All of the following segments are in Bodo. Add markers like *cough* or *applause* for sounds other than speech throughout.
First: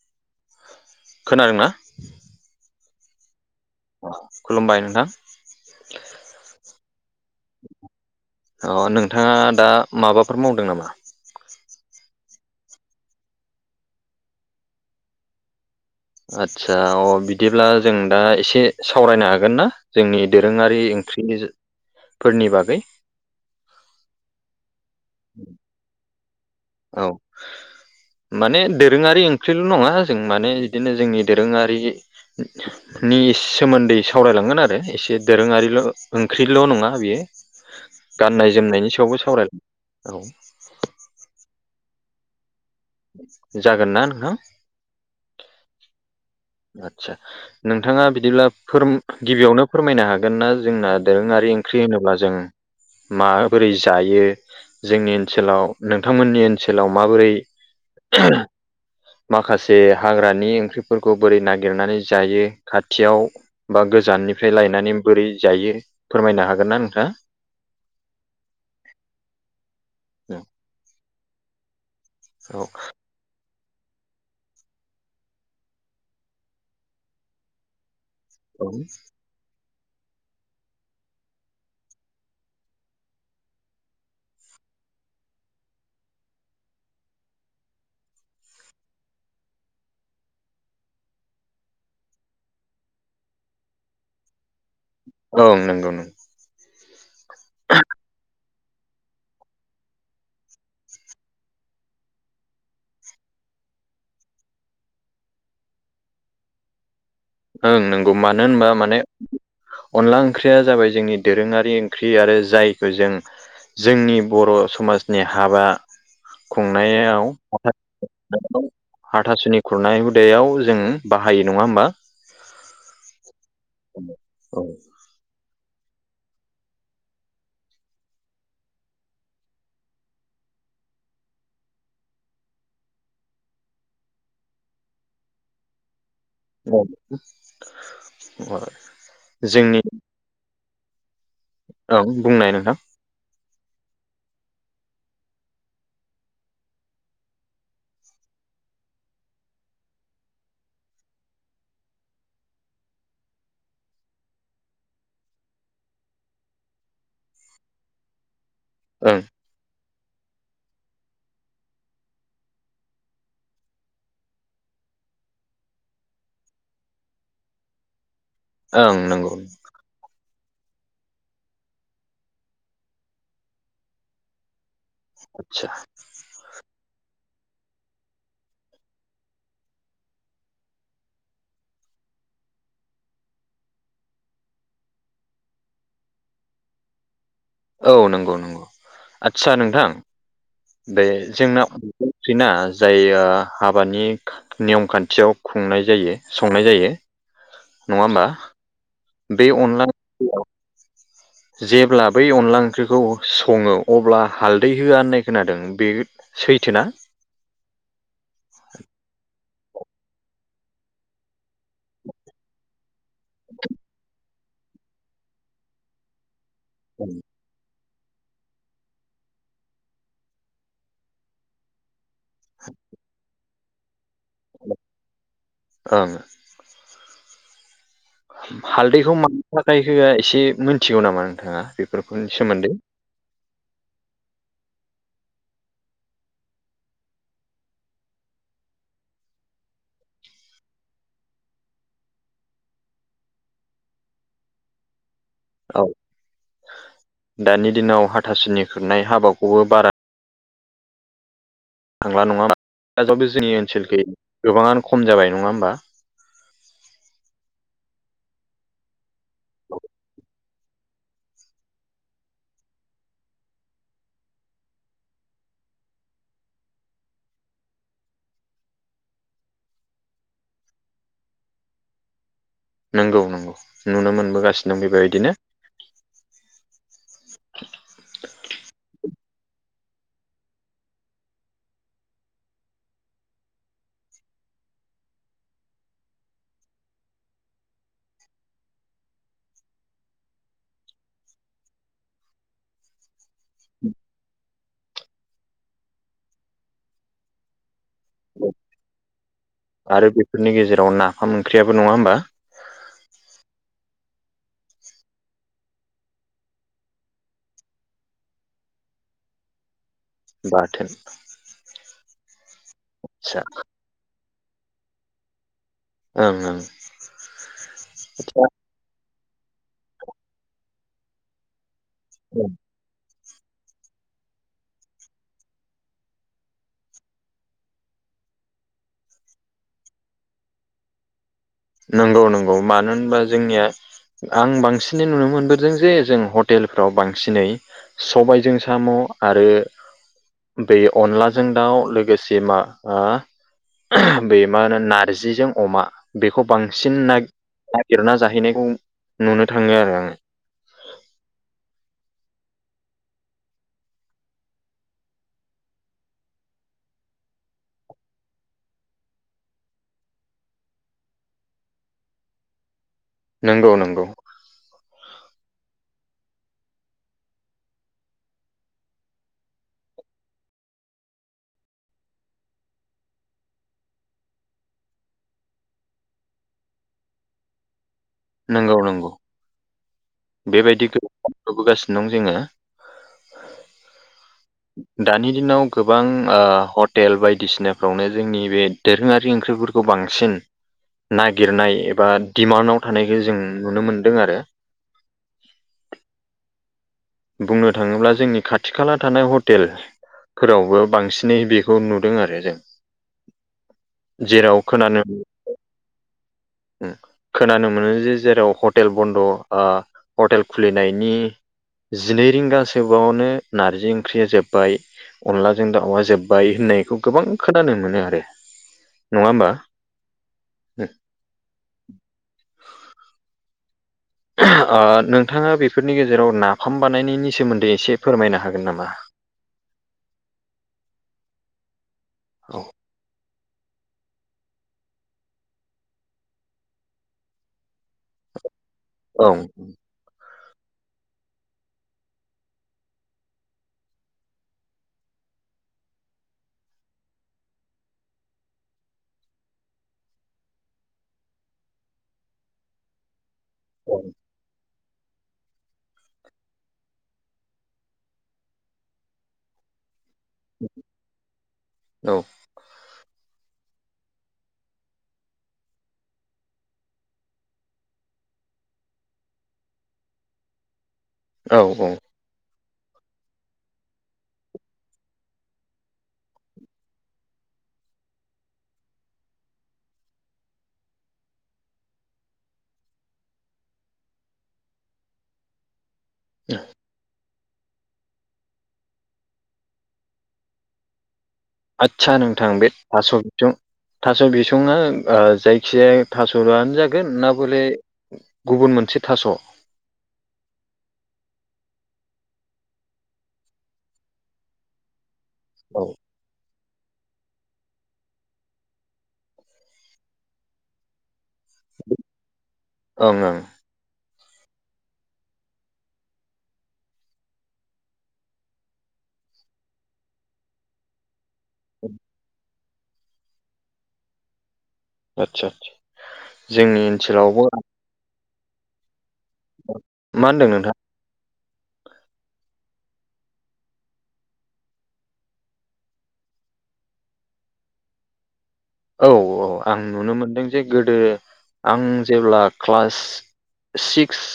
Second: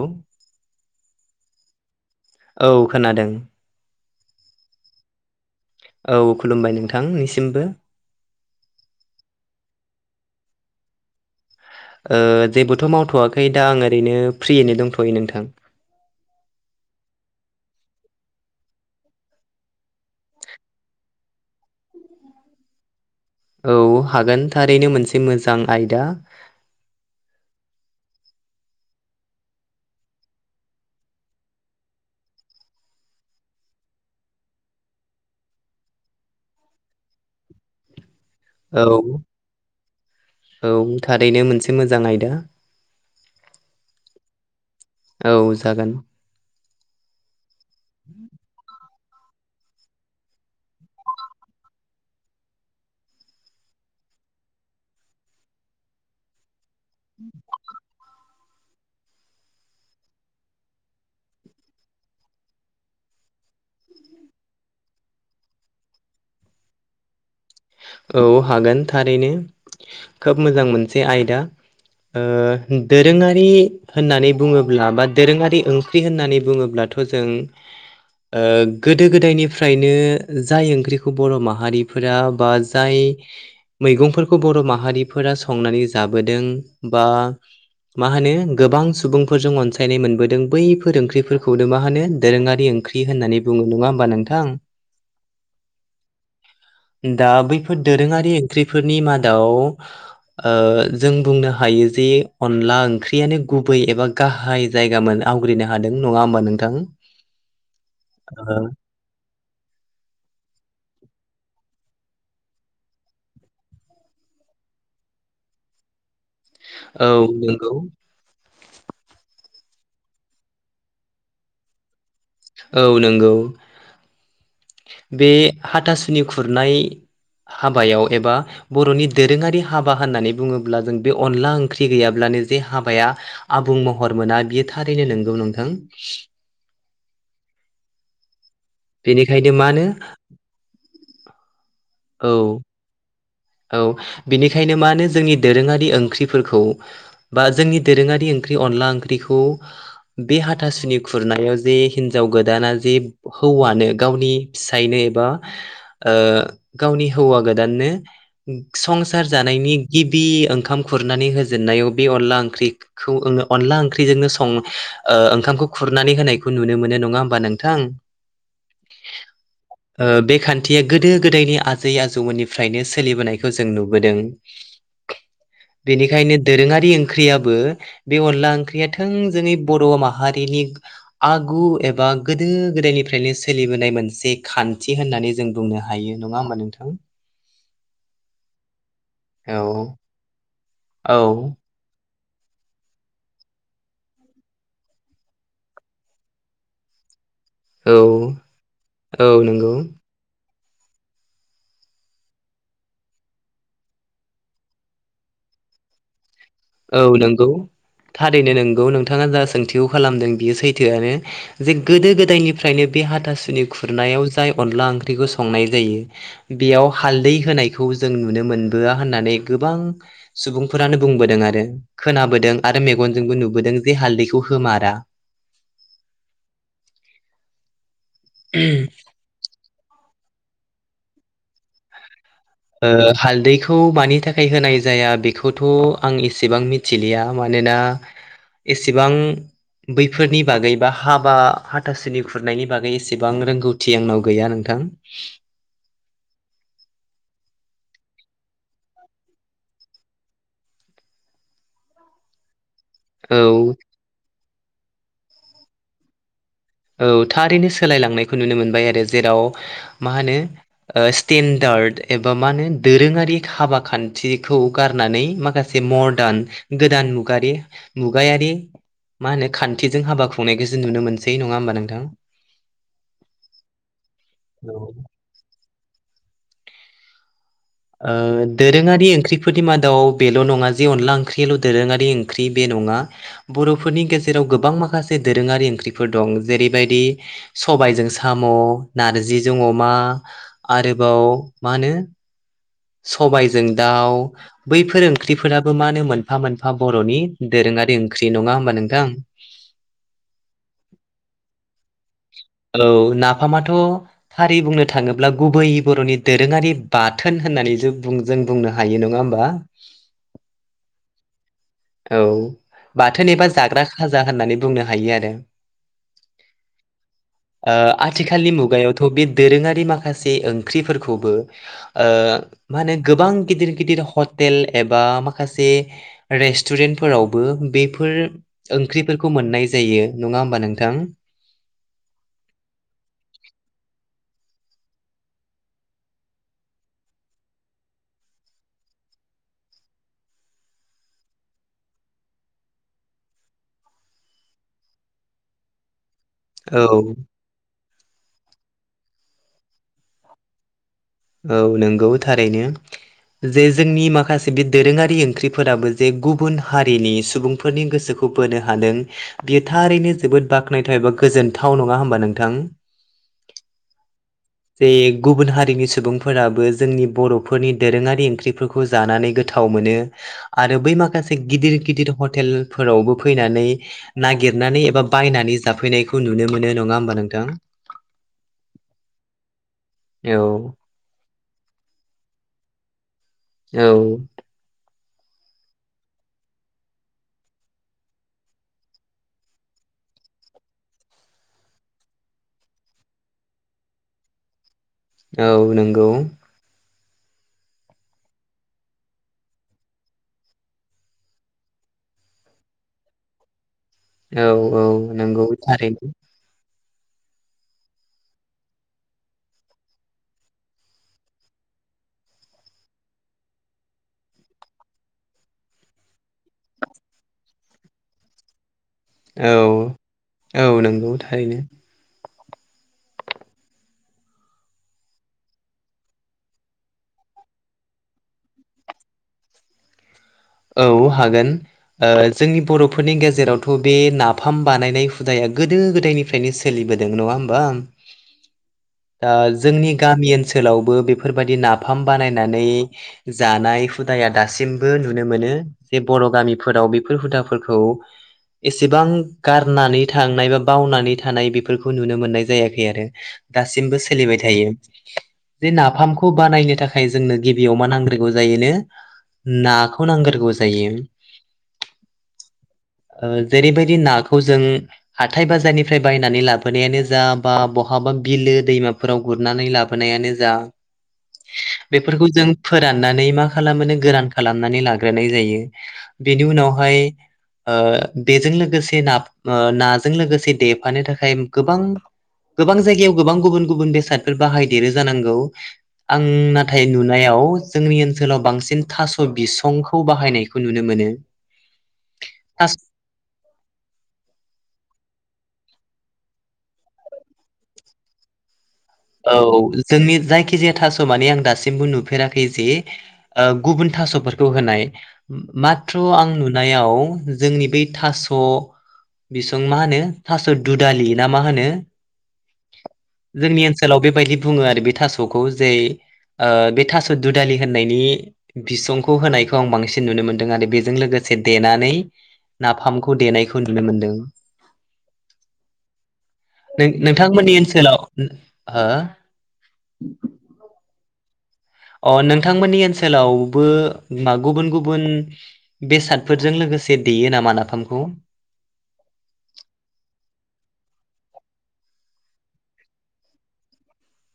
औ खोनादोंना औ खोनादों। खुलुमबाय नोंथां। औ खुलुमबाय नोंथांनिसिमबो अ नोंथाङा दा। माबाफोर मावदों नामा? ओ जेबोथ' मावथ'वाखै दा आं ओरैनो फ्रियैनो दंथ'यो नोंथां। आदसा अ बिदिब्ला जों दा एसे सावरायनो हागोन ना जोंनि दोरोङारि ख्रिनि फोरनि बागै। औ हागोन थारैनो मोनसे मोजां आयदा। औ माने दोरोङारि ओंख्रिल' नङा जों माने इदिनो जोंनि दोरोङारि नि सोमोन्दै सावरायलांगोन आरो एसे दोरोङारिल' ओंख्रिल नङा बियो। गाननाय औ जोमनायनि सायावबो सावराय औ औ थारैनो मोनसे मोजां आयदा। जागोन ना नोंथां? औ जागोन। आदसा नोंथाङा बिदिब्ला फोर गिबियावनो फोरमायनो हागोन ना जोंना दोरोङारि ओंख्रि होनोब्ला जों माबोरै जायो जोंनि ओनसोलाव नोंथांमोननि ओन ओनसोलाव माबोरै माखासे हाग्रानि ओंख्रिफोर खौ बोरै नागिरनानै जायो खाथियाव बा गोजाननिफ्राय लायनानै बोरै जायो। फोरमायनो हागोन ना नोंथाङा। औ हागोन थारैनो खोब मोजां मोनसे आयदा। ओ औ दोरोङारि होननानै बुङोब्ला बा दोरोङारि ओंख्रि होननानै बुङोब्लाथ' जों- ओ गोदो गोदाय निफ्रायनो जाय ओंख्रिखौ बर' माहारिफोरा बा जाय मैगंफोरखौ बर' माहारिफोरा संनानै जाबोदों बा मा होनो गोबां सुबुंफोरजों अनसायनाय मोनबोदों बैफोर ओंख्रिफोरखौनो मा होनो दोरोङारि ओं ख्रि होननानै बुङो नङा होमबा नोंथां? औ नोंगौ नों दा बै ख्रिफोरनि मादाव ओ जों बुंनो हायो जे अनला ओंख्रियानो गुबै एबा गाहाय जायगामोन। आवग्रिनो हादों नङा ओमबा नोंथां? ओं नंगौ मानो ओ होनबा माने अनला ओंख्रिया जाबाय जोंनि दोरोङारि ओंख्रि आरो जायखो जों जोंनि बर' समाजनि हाबा। औ खुंनायाव नंगौ *unintelligible* हाथासुनि खुरनाय हुदायाव जोङो बाहायो नङा होमबा?? औ नंगौ। *unintelligible* बे हाथासुनि खुरनाय हाबायाव एबा बर'नि दोरोङारि हाबा होननानै बुङोब्ला जों बे अनला ओंख्रि गैयाब्ला *unintelligible* जे हाबाया आबुं महर मोना बियो थारैनो नंगौ नोंथां। *unintelligible* बेनिखायनो जोंनि मानो औ बुंनाय नोंथां। औ बेनिखायनो मानो जोंनि दोरोङारि ओंख्रिफोरखौ बा जोंनि दोरोङारि ओं *unintelligible* अनला ओंख्रिखौ बे हाथासुनि खुरनायाव जे हिनजाव गोदाना जे हौवानो गावनि फिसायनो एबा ओ गावनि हौवा गोदाननो ओं संसार जानायनि गिबि ओंखाम खुरनानै होजेननायाव बे अनला ओंख्रिखौ अनला ओंख्रिजोंनो सं ओ ओंखामखौ खुरनानै होनायखौ नुनो मोनो नङा होमबा नोंथां? ओं नंगौ। थिया गोदो गोदायनि आजै आजौमोननिफ्रायनो सोलिबोनायखौ जों नुबोदों। आदसा बेनिखायनो दोरोङारि ओंख्रिया बो बे अनला ओंख्रिया थों जोंनि बर' माहारिनि आगु एबा गोदो गोदो गोदायनिफ्रायनो सोलिबोनाय मोनसे खान्थि होननानै जों बुंनो हायो नङा होमबा नोंथां? *unintelligible* औ नंगौ नंगौ आदसा औ नोंथां बे औ जोंना *unintelligible* जाय ओ हाबानि नियम खान्थियाव खुंनाय जायो संनाय जायो। औ नङा ओमबा औ बे नंगौ अनला *unintelligible* जेब्ला बै अनला ओंख्रिखौ सङो अब्ला हालदै होआ होननाय खोनादों बे सैथोना औ नंगौ थारैनो नोंगौ नोंथाङा जा सों *unintelligible* खालामदों बियो सैथोआनो जे गोदो गोदायनिफ्रायनो बे हाथासुनि खुरनायाव अनला ओंख्रिखौ संनाय जायो बेयाव हालदै होनाय खौ जों नुनो मोनबोआ होननानै गोबां सुबुंफोरानो बुंबोदों आरो खोनाबोदों आरो मेगनजोंबो नुबोदों जे हालदैखौ होमारा *unintelligible* ओं हालदैखौ मानो थाखाय होआ एसे मिथिगौ नामा नोंथाङा बेफोरखौ? ओ हालदैखो खौ मानि थाखाय होनाय जाया बेखौथ' आं एसेबां मिथिलिया मानोना एसेबां बैफोरनि बागै बा हाबा हाथासुनि खुरनायनि बागै एसेबां रोंगौथि आंनाव गैया नोंथां *unintelligible* औ दानि दिनाव हाथासिनि खुरनाय हाबाखौबो बारा *unintelligible* जोंनि औ ओनसोलखै गोबाङानो खम जाबाय नङा होमबा? औ थारैनो सोलायलांनायखौ नुनो मोनबाय आरो जेराव मा होनो ओ स्टेन्डार्ड एबा मा होनो दोरोङारि खाबा खान्थिखौ गारनानै माखासे जे मदार्न गोदान मुगारि मुगायारि मा होनो खान्थिजों हाबा खुंनायखौसो नुनो मोनसै नङा होमबा नोंथां? नंगौ नंगौ नुनो मोनबोगासिनो औ बेबायदिनो। ओ दोरोङारि ओंख्रि फोरनि मादाव बेल' नङा जे अनला ओंख्रिल' दोरोङारि ओंख्रि बे नङा बर'फोरनि गेजेराव गोबां माखासे दोरोङारि ओंख्रिफोर दं जेरैबादि सबाइजों साम' जों अमा आरोबाव मा होनो सबायजों दाउ बैफोर ओंख्रिफोराबो मा होनो मोनफा मोनफा बर'नि दोरोङारि ओंख्रि नङा होमबा नोंथां आरो बेफोरनि गेजेराव नाफाम ओंख्रियाबो नङा होमबा औ नाफामाथ' थारै बुंनो थाङोब्ला गुबै बर'नि दोरोङारि बाथोन होननानै ज जों बुंनो हायो नङा होमबा बाथोन औ बाथोन फिसा एबा जाग्रा खाजा होननानै बुंनो हायो आरो ओं ओं आथिखालनि मुगायावथ' बे दोरोङारि माखासे ओंख्रिफोरखौबो ओ माने गोबां गिदिर गिदिर हटेल एबा माखासे रेस्टुरेन्टफोरावबो बेफोर ओंख्रिफोरखौ मोननाय जायो नङा होमबा नोंथां नंगौ नंगौ मानो होनबा जोंनिया आं बांसिनै नुनो मोनबोदों जे जों हटेलफ्राव बांसिनै सबायजों साम' आरो बे अनलाजों दाउ लोगोसे मा बे मा होनो नारजिजों अमा बे बांसिन औ नागिरना जाहैनायखौ नुनो थाङो आरो आङो औ नंगौ थारैनो जे जोंनि माखासे बे दोरोङारि ओंख्रिफोराबो जे गुबुन हारिनि सुबुंफोरनि गोसोखौ खौ बोनो हादों बियो थारैनो जोबोद बाख्नायथाव एबा गोजोनथाव नङा होमबा नोंथां नंगौ नंगौ जे गुबुन हारिनि सुबुंफोराबो जोंनि बर'फोरनि दोरोङारि ओंख्रिफोरखौ जानानै गोथाव मोनो आरो बै माखासे गिदिर गिदिर हटेलफोरावबो फैनानै नागिरनानै एबा बायनानै जाफैनायखौ नुनो मोनो नङा होमबा नोंथां नंगौ नंगौ औ बेबायदिखौ नुबोगासिनो दं जोङो औ दानि दिनाव गोबां हटेल बायदिसिनाफ्रावनो जोंनि बे दोरोङारि ओंख्रिफोरखौ बांसिन नागिरनाय एबा डिमान्डआव थानायखौ जों नुनो मोनदों आरो औ नंगौ बुंनो थाङोब्ला जोंनि खाथि खाला थानाय हटेल फोरावबो बांसिनै बेखौ नुदों आरो जों औ जेराव औ नंगौ थारैनो ओ खोनानो मोनो जे जेराव हटेल बनद' हटेल खुलिनायनि जिनै रिंगासोबावनो नारजि ओंख्रिया जोबबाय अनलाजों दाउआ जोबबाय होननायखौ गोबां खोनानो मोनो आरो नङा होमबा औ औ नंगौ थारैनो *inaudible* नोंथाङा बेफोरनि गेजेराव नाफाम बानायनायनि सोमोनदै एसे फोरमायनो हागोन नामा *inaudible* औ हागोन जोंनि औ बर'फोरनि गेजेराव थ' बे नाफाम बानायनाय हुदाया गोदो गोदायनिफ्रायनो सोलिबोदों नङा होमबा *inaudible* जोंनि गामि ओनसोल ओनसोलावबो बेफोरबायाददि नाफाम बानायनानै जानाय हुदाया दासिमबो नुनो मोनो जे बर' गामिफोराव बेफोर हुदाफोरखौ एसेबां गारनानै थांनाय बा बावनानै थानाय बेफोरखौ नुनो मोननाय जायाखै आरो दासिमबो सोलिबाय थायो बेे नाफामखौ बानायनो थाखाय जोंनो गिबियाव मा नांग्रगौ जायोनो नाखौ नांगारगौ जायो औ जेरैबायदि नाखौ जों हाथाय बाजारनिफ्राय बायनानै लाबोनायानो जा बा बहाबा बिलो दैमाफोराव गुरनानै लाबोनायानो जा औ औ बेफोरखौ जों फोराननानै मा खालामो गोरान खालामनानै लागोन जायो बेनि उनावहाय बेजों लोगोसे ना नाजों लोगोसे देफानो थाखाय गोबां गोबां जायगायाव गोबां गुबुन गुबुन बेसादफोर बाहायदेरो जानांगौ आं नाथाय नुनायाव जोंनि ओनसोलाव बांसिन थास' बिसं खौ बाहायनायखौ नुनो मोनो आदसा नोंथां बे थास' बिसं थास' बिसङआ जायखिजाया थास''आनो जागोन ना बले गुबुन औ जोंनि जायखिजाया थास'माने आं दासिमबो नु नुेराखै ज गुब थफोरखौ होनाय म आं नु नुनायाव जोंनि बै थास' बिसं मा होनो थास' दुदालि ना मा होन ओं ओं जोंनि *unintelligible* बेबायदि बुङो आरो बे थास'खौ जे बे थास' दुदालि होननायनि बिसंखौ होनायखौ आं बांसिन नुनो मोनदों आरो बेजों लोगोसे माखसे देनानै नाफामखौ देनायखौ नुनो मोनदों आदसा जोंनि ओनसोलावबो नोंथांमोननि ओनसोलाव हो मा होनदों नोंथाङां अ नोंथांमोननि ओनसोलावबो मा गुबुन गुबुन बेसादफोरजों लोगोसे लोगोसे देयो नामा नाफामखौ औ औ आं नुनो मोनदों जे गोदो आं जेब्ला क्लास सिक्स।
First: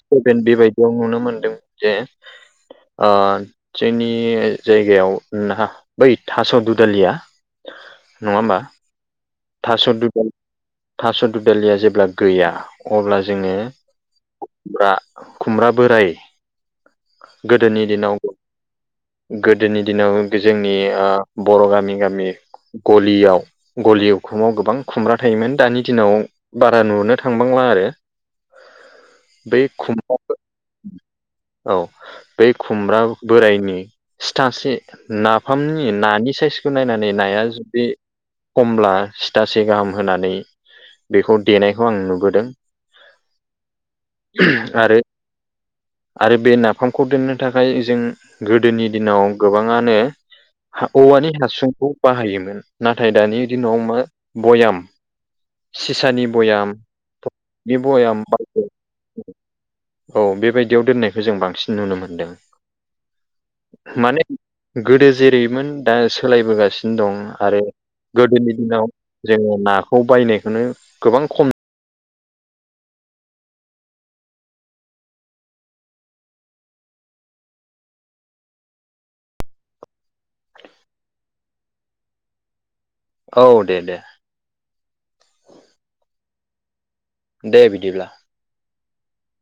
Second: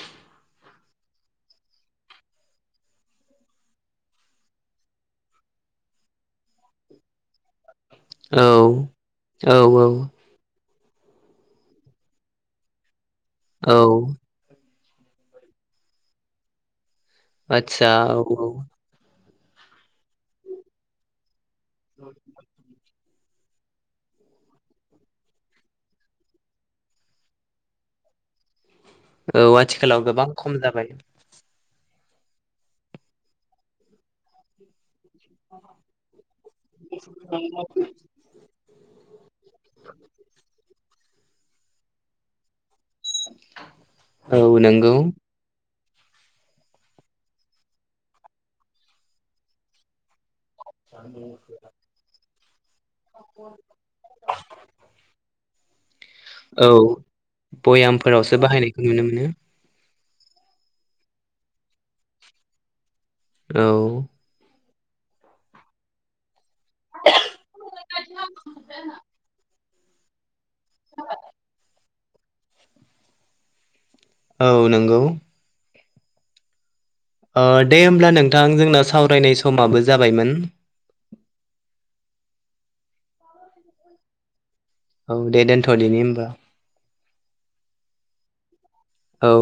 स्भेन बेबायदियाव नुनो मोनदों जे जोंनि जायगायाव न बै थास' दुदालिया नङा होमबा औ। औ थास' थास' ददलिया जेब्ला गैया। अब्ला औ जोङोुमब खुमब्रा बोराय गोदोनि आतसा दिनाव औ। गोदोनि दिनाव जोंनि बर' गामि गामि गलियाव गलियाव खुमाव गोबां खुमब्रा थायोमोन दानि दिनाव बारा नुनो थांबांला आरो। औ बै खुम आथिखालाव गोबां खम जाबाय। औ बै खुमब्रा बोरायनि सिथासे नाफामनि नानि साइस बेखौ नायनानै नाया जुदि खमब्ला सिथासे गाहाम होनानै बेखौ देनायखौ आं नुबोदों। औ नंगौ। आरो आरो बे नाफामखौ दोननो थाखाय जों गोदोनि दिनाव गोबाङानो औवानि हासुंखौ बाहायोमोन नाथाय दानि दिनाव मा भयाम सिसानि औ भयामनि बयाम। भयामफोरावसो बाहायनायखौ नुनो मोनो औ बेबायदियाव दोननायखौ जों बांसिन नुनो मोनदों। औ। माने गोदो जेरैमोन दा सोलायबोगासिनो दं आरो गोदोनि दिनाव जोङो ना खौ बायनायखौनो गोबां खम औ नंगौ। ओ दे होमब्ला नोंथां जोंना सावरायनाय समाबो जाबायमोन। औ दे दे। औ दे दोनथ' देनि होमबा। दे बिदिब्ला। औ।